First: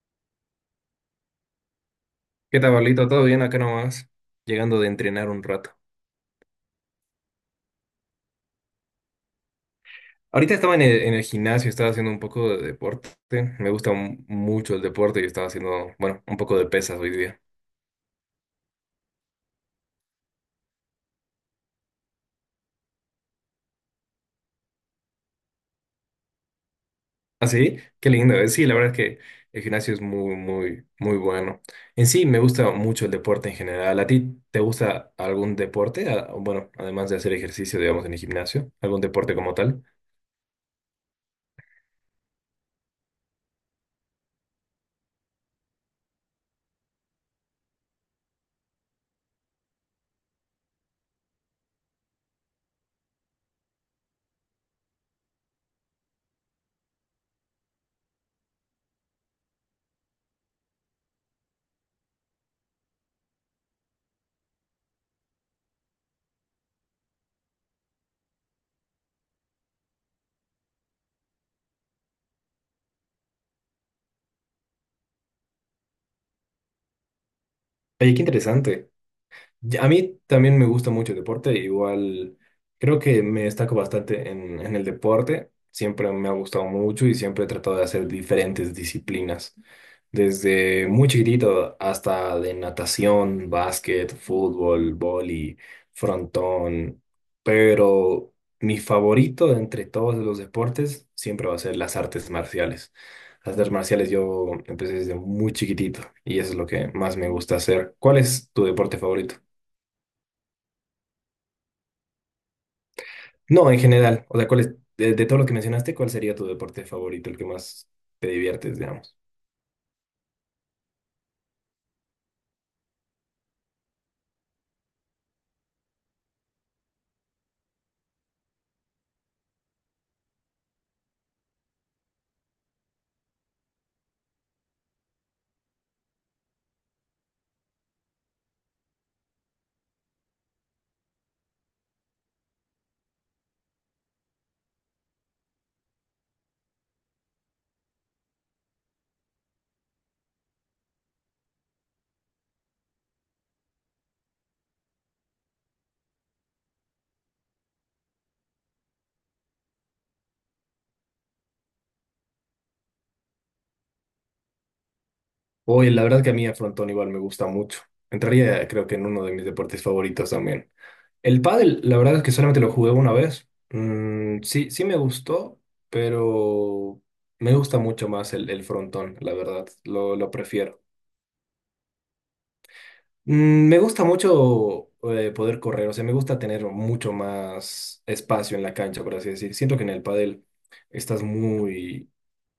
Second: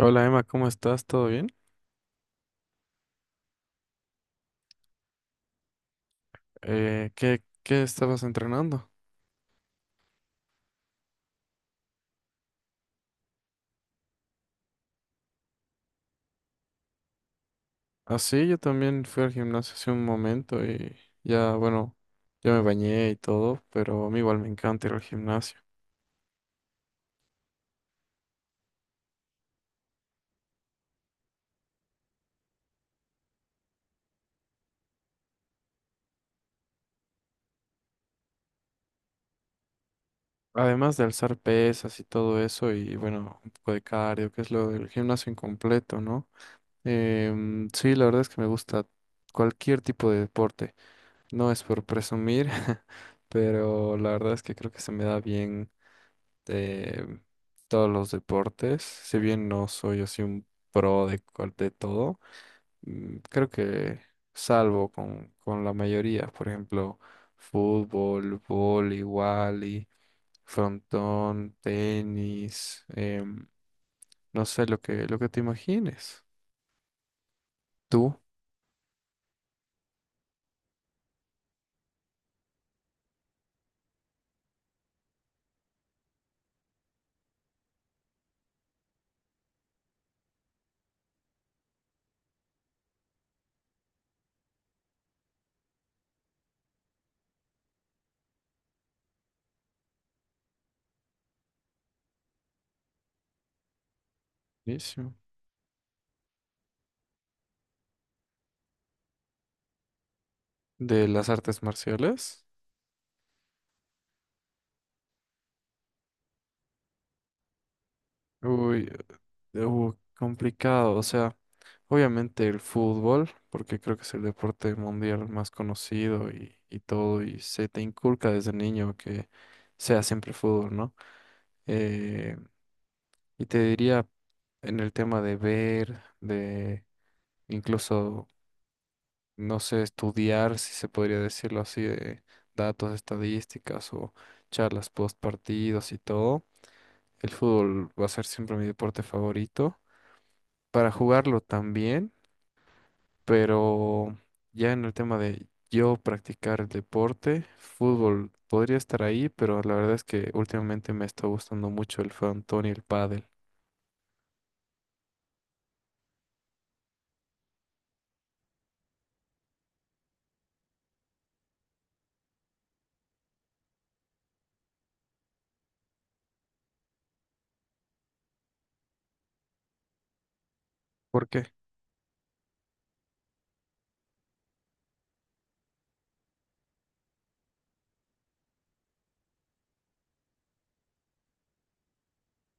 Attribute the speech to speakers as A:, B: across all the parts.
A: Hola Emma, ¿cómo estás? ¿Todo bien?
B: ¿Qué tal, Pablito? ¿Todo bien acá nomás? Llegando de entrenar un rato.
A: ¿¿Qué estabas entrenando?
B: Ahorita estaba en el gimnasio, estaba haciendo un poco de deporte. Me gusta mucho el deporte y estaba haciendo, bueno, un poco de pesas hoy día.
A: Ah, sí, yo también fui al gimnasio hace un momento y ya, bueno, ya me bañé y todo, pero a mí igual me encanta ir al gimnasio.
B: ¿Ah, sí? Qué lindo. Sí, la verdad es que el gimnasio es muy, muy, muy bueno. En sí, me gusta mucho el deporte en general. ¿A ti te gusta algún deporte? Ah, bueno, además de hacer ejercicio, digamos, en el gimnasio, algún deporte como tal.
A: Además de alzar pesas y todo eso y bueno, un poco de cardio, que es lo del gimnasio incompleto, ¿no? Sí, la verdad es que me gusta cualquier tipo de deporte. No es por presumir, pero la verdad es que creo que se me da bien de todos los deportes. Si bien no soy así un pro de, de todo, creo que salvo con la mayoría, por ejemplo, fútbol, vóley, wally, frontón, tenis, no sé lo lo que te imagines.
B: Oye,
A: ¿Tú?
B: qué interesante. A mí también me gusta mucho el deporte, igual creo que me destaco bastante en el deporte, siempre me ha gustado mucho y siempre he tratado de hacer diferentes disciplinas, desde muy chiquitito hasta de natación, básquet, fútbol, vóley, frontón, pero mi favorito de entre todos los deportes siempre va a ser las artes marciales. Las artes marciales yo empecé
A: Buenísimo.
B: desde muy chiquitito y eso es lo que más me gusta hacer. ¿Cuál es tu deporte favorito?
A: ¿De las artes marciales?
B: No, en general, o sea, ¿cuál es, de todo lo que mencionaste, cuál sería tu deporte favorito, el que más te diviertes,
A: Uy,
B: digamos?
A: complicado. O sea, obviamente el fútbol, porque creo que es el deporte mundial más conocido y todo, y se te inculca desde niño que sea siempre fútbol, ¿no? Eh, y te diría en el tema de ver, de incluso, no sé, estudiar, si se podría decirlo así, de datos, estadísticas o charlas post partidos y todo. El fútbol va a ser siempre mi deporte favorito para jugarlo también, pero ya en el tema de yo practicar el deporte, fútbol podría estar ahí, pero la verdad es que últimamente me está gustando mucho el frontón y el pádel.
B: Oye, la verdad que a mí a frontón igual me gusta mucho. Entraría, creo que en uno de mis deportes favoritos también. El pádel, la verdad es que solamente lo jugué una vez. Mm, sí me gustó, pero me gusta mucho más el frontón, la verdad, lo prefiero.
A: ¿Por qué?
B: Mm, me gusta mucho poder correr, o sea, me gusta tener mucho más espacio en la cancha, por así decir. Siento que en el pádel estás muy,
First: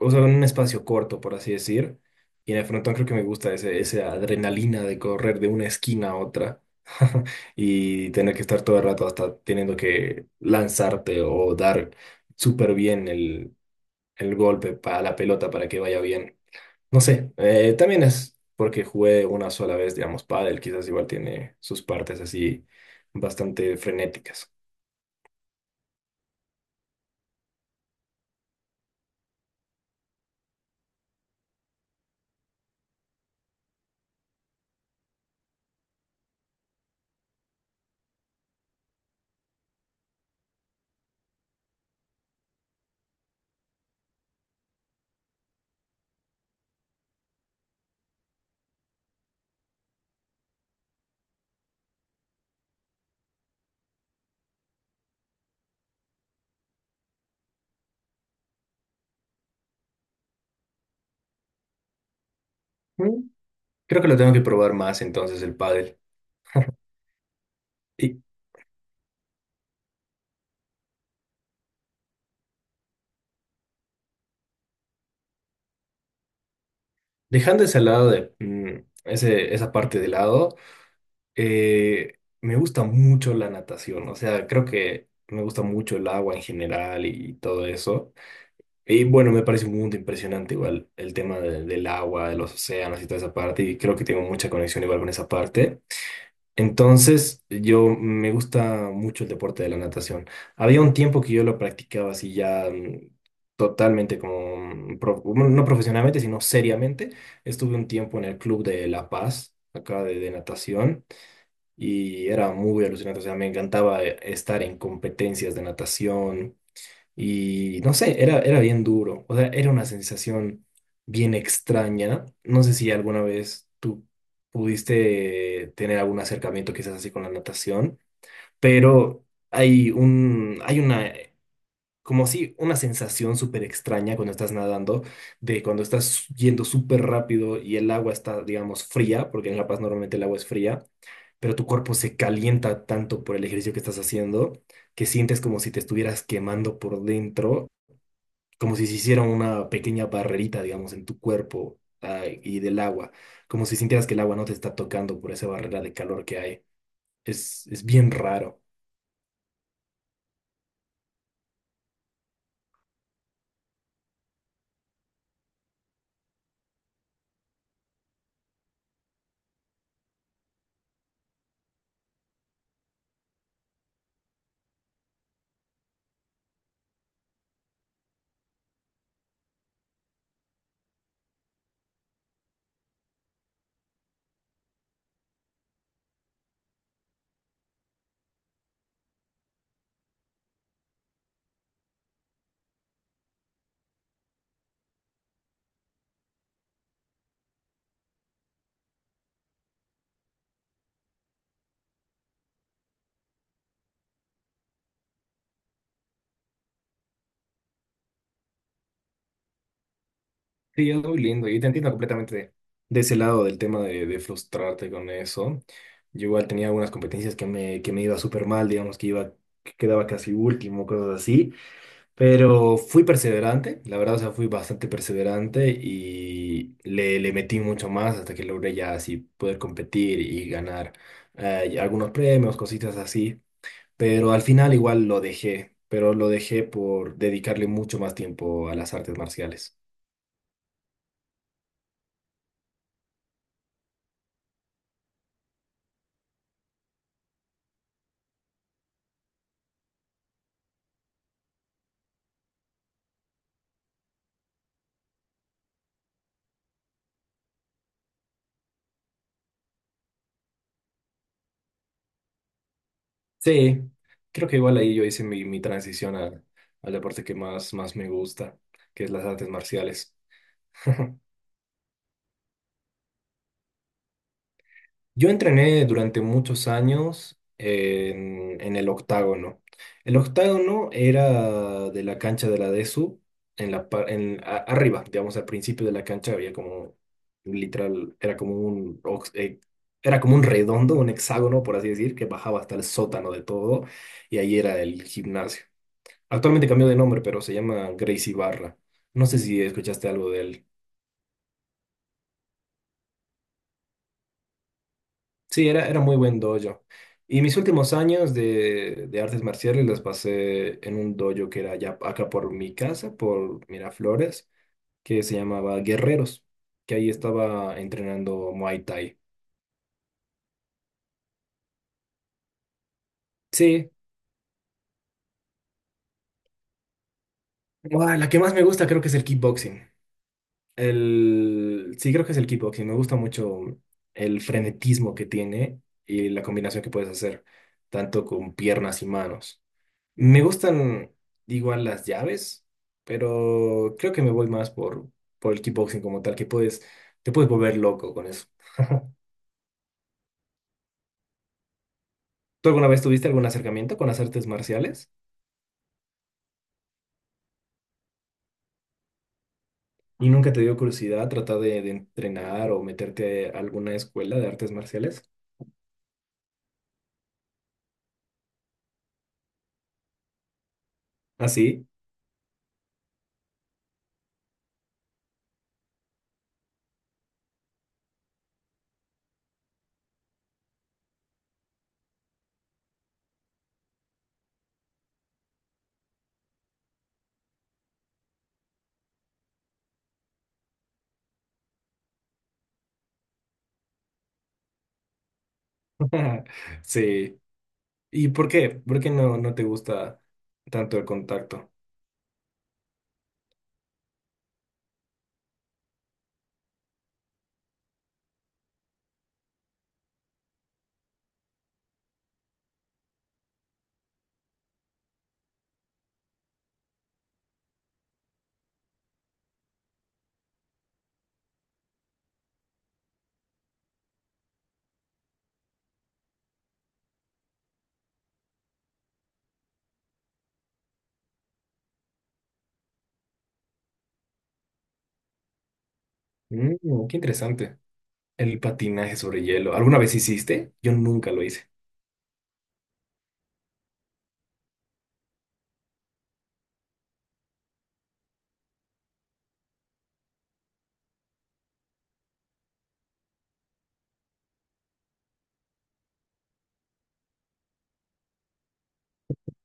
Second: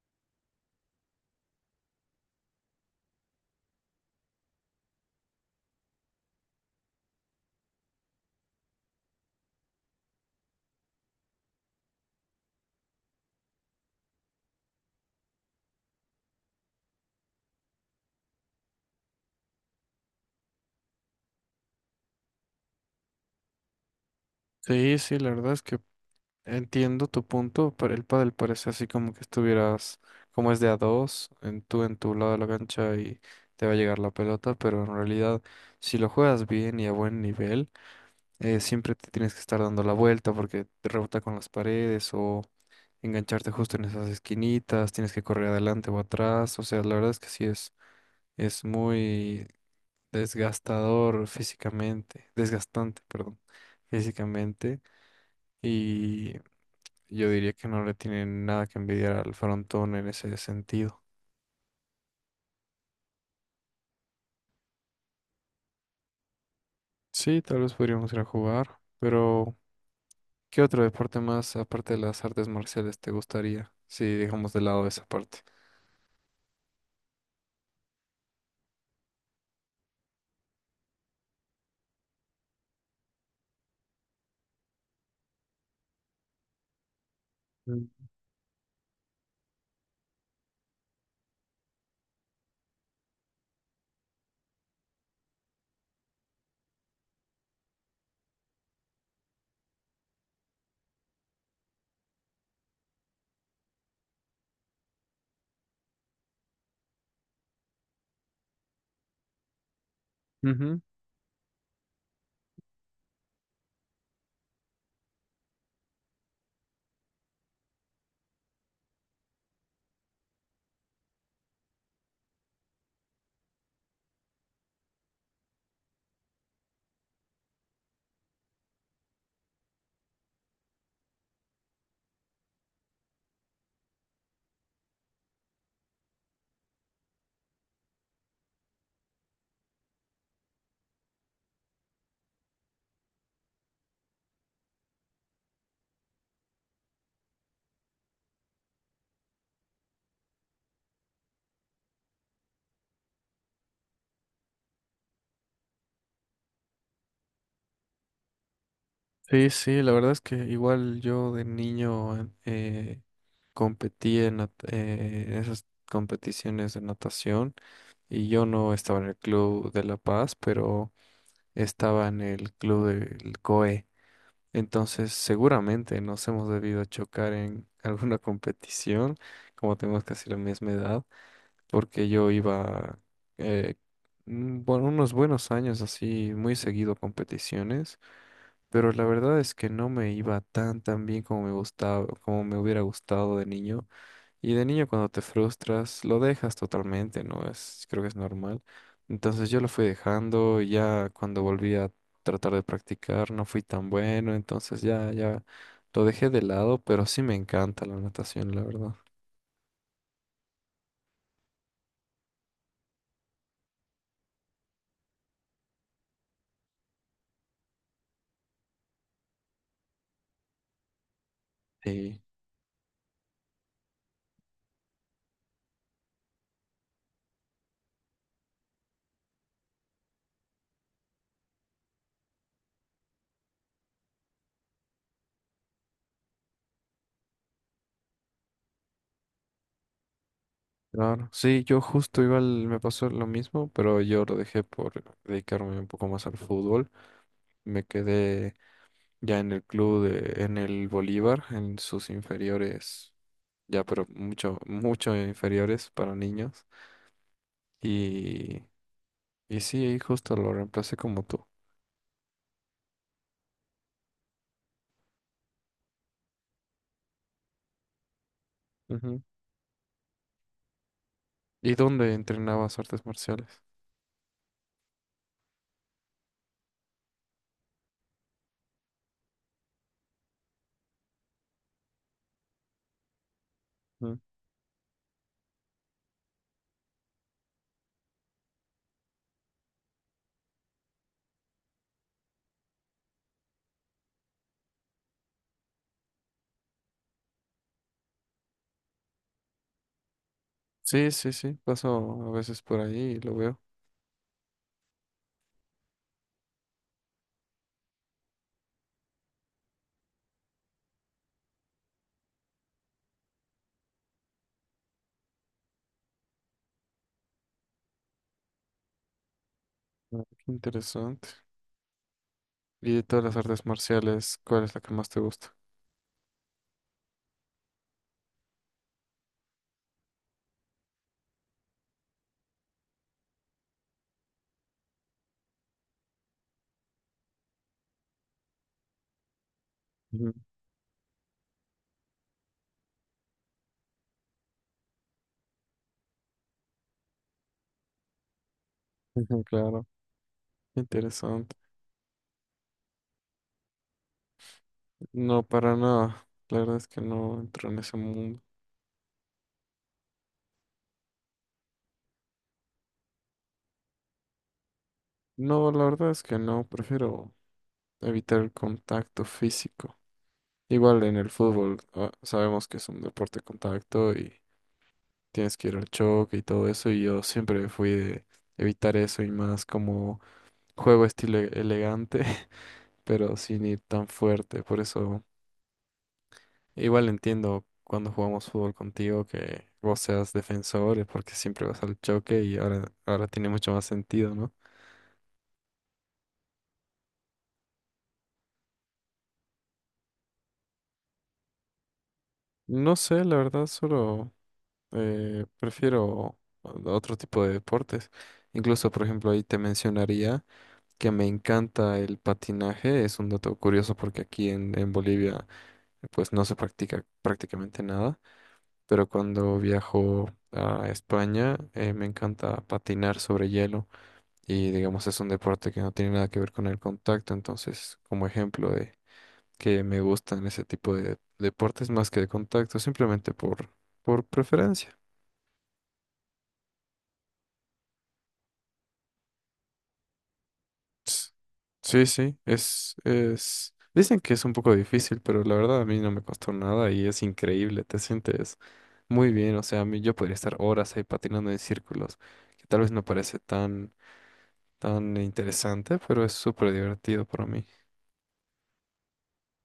B: o sea, en un espacio corto, por así decir. Y en el frontón creo que me gusta esa adrenalina de correr de una esquina a otra y tener que estar todo el rato hasta teniendo que lanzarte o dar súper bien el golpe para la pelota para que vaya bien. No sé, también es porque jugué una sola vez, digamos, pádel, quizás igual tiene sus partes así bastante frenéticas.
A: Sí, sí, la verdad es que entiendo tu punto, pero el pádel parece así como que estuvieras, como es de a dos, en tú en tu lado de la cancha y te va a llegar la pelota, pero en realidad si lo juegas bien y a buen nivel, siempre te tienes que estar dando la vuelta porque te rebota con las paredes o engancharte justo en esas esquinitas, tienes que correr adelante o atrás, o sea, la verdad es que sí es muy desgastador físicamente, desgastante, perdón, físicamente, y yo diría que no le tienen nada que envidiar al frontón en ese sentido.
B: Mm, creo que lo tengo que probar más entonces el pádel.
A: Sí, tal vez podríamos ir
B: Y
A: a jugar, pero ¿qué otro deporte más aparte de las artes marciales te gustaría? Si dejamos de lado esa parte.
B: dejando ese lado de esa parte de lado, me gusta mucho la natación, o sea, creo que me gusta mucho el agua en general y todo
A: Mm.
B: eso. Y bueno, me parece un mundo impresionante igual el tema del agua, de los océanos y toda esa parte, y creo que tengo mucha conexión igual con esa parte. Entonces, yo me gusta mucho el deporte de la natación. Había un tiempo que yo lo practicaba así ya totalmente como, bueno, no profesionalmente, sino seriamente. Estuve un tiempo en el Club de La Paz, acá de
A: Ujú.
B: natación, y era muy alucinante. O sea, me encantaba estar en competencias de natación. Y no sé, era bien duro. O sea, era una sensación bien extraña. No sé si alguna vez tú pudiste tener algún acercamiento quizás así con la natación, pero hay una, como si una sensación súper extraña cuando estás nadando, de cuando estás yendo súper rápido y el agua está, digamos, fría, porque en La Paz normalmente el agua es fría, pero tu cuerpo se calienta tanto por el ejercicio que estás haciendo que sientes como si te estuvieras quemando por dentro como si se hiciera una pequeña barrerita, digamos, en tu cuerpo, ah, y del agua, como si sintieras que el agua no te está tocando por esa barrera de calor que hay. Es bien raro.
A: Sí, sí, la verdad es que igual yo de niño competí en en esas competiciones de natación y yo no estaba en el club de La Paz, pero estaba en el club del COE. Entonces seguramente nos hemos debido chocar en alguna competición, como tenemos casi la misma edad, porque yo iba, eh, bueno, unos buenos años así, muy seguido a competiciones, pero la verdad es que no me iba tan tan bien como me gustaba, como me hubiera gustado de niño. Y de niño cuando te frustras, lo dejas totalmente, ¿no? Es, creo que es normal. Entonces yo lo fui dejando, y ya cuando volví a tratar de practicar no fui tan bueno, entonces ya, ya lo dejé de lado, pero sí me encanta la natación, la verdad.
B: Sí, es muy lindo y te entiendo completamente. De ese lado del tema de frustrarte con eso, yo igual tenía algunas competencias que me iba súper mal, digamos, que iba, que quedaba casi último, cosas así.
A: Sí,
B: Pero fui perseverante, la verdad, o sea, fui bastante perseverante y le metí mucho más hasta que logré ya así poder competir y ganar y algunos premios, cositas así. Pero al final igual lo dejé, pero lo dejé por dedicarle mucho más tiempo a las artes marciales.
A: claro. Sí, yo justo igual me pasó lo mismo, pero yo lo dejé por dedicarme un poco más al fútbol. Me quedé ya en el club de, en el Bolívar, en sus inferiores, ya pero mucho, mucho inferiores para niños. Y, y sí, ahí justo lo reemplacé como tú.
B: Sí, creo que igual ahí yo hice mi transición al deporte que más me gusta, que es
A: Ujú.
B: las artes marciales.
A: ¿Y dónde entrenabas artes marciales?
B: Yo entrené durante muchos años en el octágono. El octágono era de la cancha de la DESU, en la,
A: Ujú.
B: arriba, digamos, al principio de la cancha había como, literal, era como un, era como un redondo, un hexágono, por así decir, que bajaba hasta el sótano de todo, y ahí era el gimnasio. Actualmente cambió de nombre, pero se llama Gracie Barra. No sé si escuchaste algo de él.
A: Sí, sí, sí, paso a veces por ahí y lo veo.
B: Sí, era muy buen dojo. Y mis últimos años de artes marciales las pasé en un dojo que era allá, acá por mi casa, por Miraflores, que se llamaba Guerreros, que ahí estaba entrenando Muay Thai.
A: Ah, qué interesante. Y de todas las artes
B: Sí,
A: marciales, ¿cuál es la que más te gusta?
B: buah, la que más me gusta creo que es el kickboxing. El... Sí, creo que es el kickboxing. Me gusta mucho el frenetismo que tiene y la combinación que puedes hacer, tanto con piernas y manos.
A: Ujú.
B: Me gustan igual las llaves, pero creo que me voy más por el kickboxing como tal, que puedes, te puedes volver loco con eso.
A: Ujú, claro, interesante.
B: ¿Tú alguna vez tuviste algún acercamiento con las artes marciales?
A: No, para nada. La verdad es que no entro en ese mundo.
B: ¿Y nunca te dio curiosidad tratar de entrenar o meterte a alguna escuela de artes marciales?
A: No, la verdad es que no, prefiero evitar el contacto físico. Igual en el
B: ¿Ah,
A: fútbol,
B: sí?
A: ah, sabemos que es un deporte de contacto y tienes que ir al choque y todo eso, y yo siempre fui de evitar eso y más como juego estilo elegante, pero sin ir tan fuerte. Por eso, igual entiendo cuando jugamos fútbol contigo que vos seas defensor, porque siempre vas al choque y ahora, ahora tiene mucho más sentido, ¿no?
B: Sí. ¿Y por qué? ¿Por qué no te gusta tanto el contacto?
A: No sé, la verdad, solo... Prefiero otro tipo de deportes. Incluso, por ejemplo, ahí te mencionaría que me encanta el patinaje. Es un dato curioso porque aquí en Bolivia pues no se practica prácticamente nada. Pero cuando viajo a España me encanta patinar sobre hielo. Y digamos es un deporte que no tiene nada que ver con el contacto. Entonces, como ejemplo de que me gustan ese tipo de deportes más que de contacto, simplemente por preferencia.
B: Mm, qué interesante. El patinaje sobre hielo. ¿Alguna vez hiciste? Yo
A: S-
B: nunca lo hice.
A: Sí, sí, es... Dicen que es un poco difícil, pero la verdad a mí no me costó nada y es increíble, te sientes muy bien, o sea, a mí yo podría estar horas ahí patinando en círculos, que tal vez no parece tan, tan interesante, pero es súper divertido para mí.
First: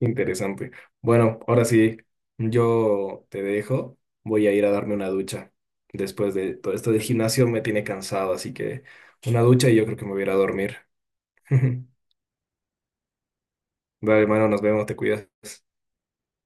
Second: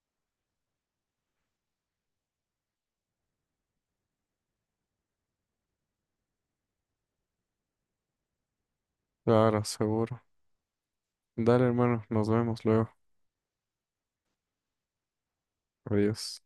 B: Interesante. Bueno, ahora sí, yo te dejo. Voy a ir a darme una ducha. Después de todo esto del gimnasio me tiene cansado, así que una
A: Claro,
B: ducha y yo creo que me
A: seguro.
B: voy a ir a dormir.
A: Dale,
B: Dale,
A: hermano, nos vemos luego.
B: hermano, nos vemos, te cuidas.
A: Adiós.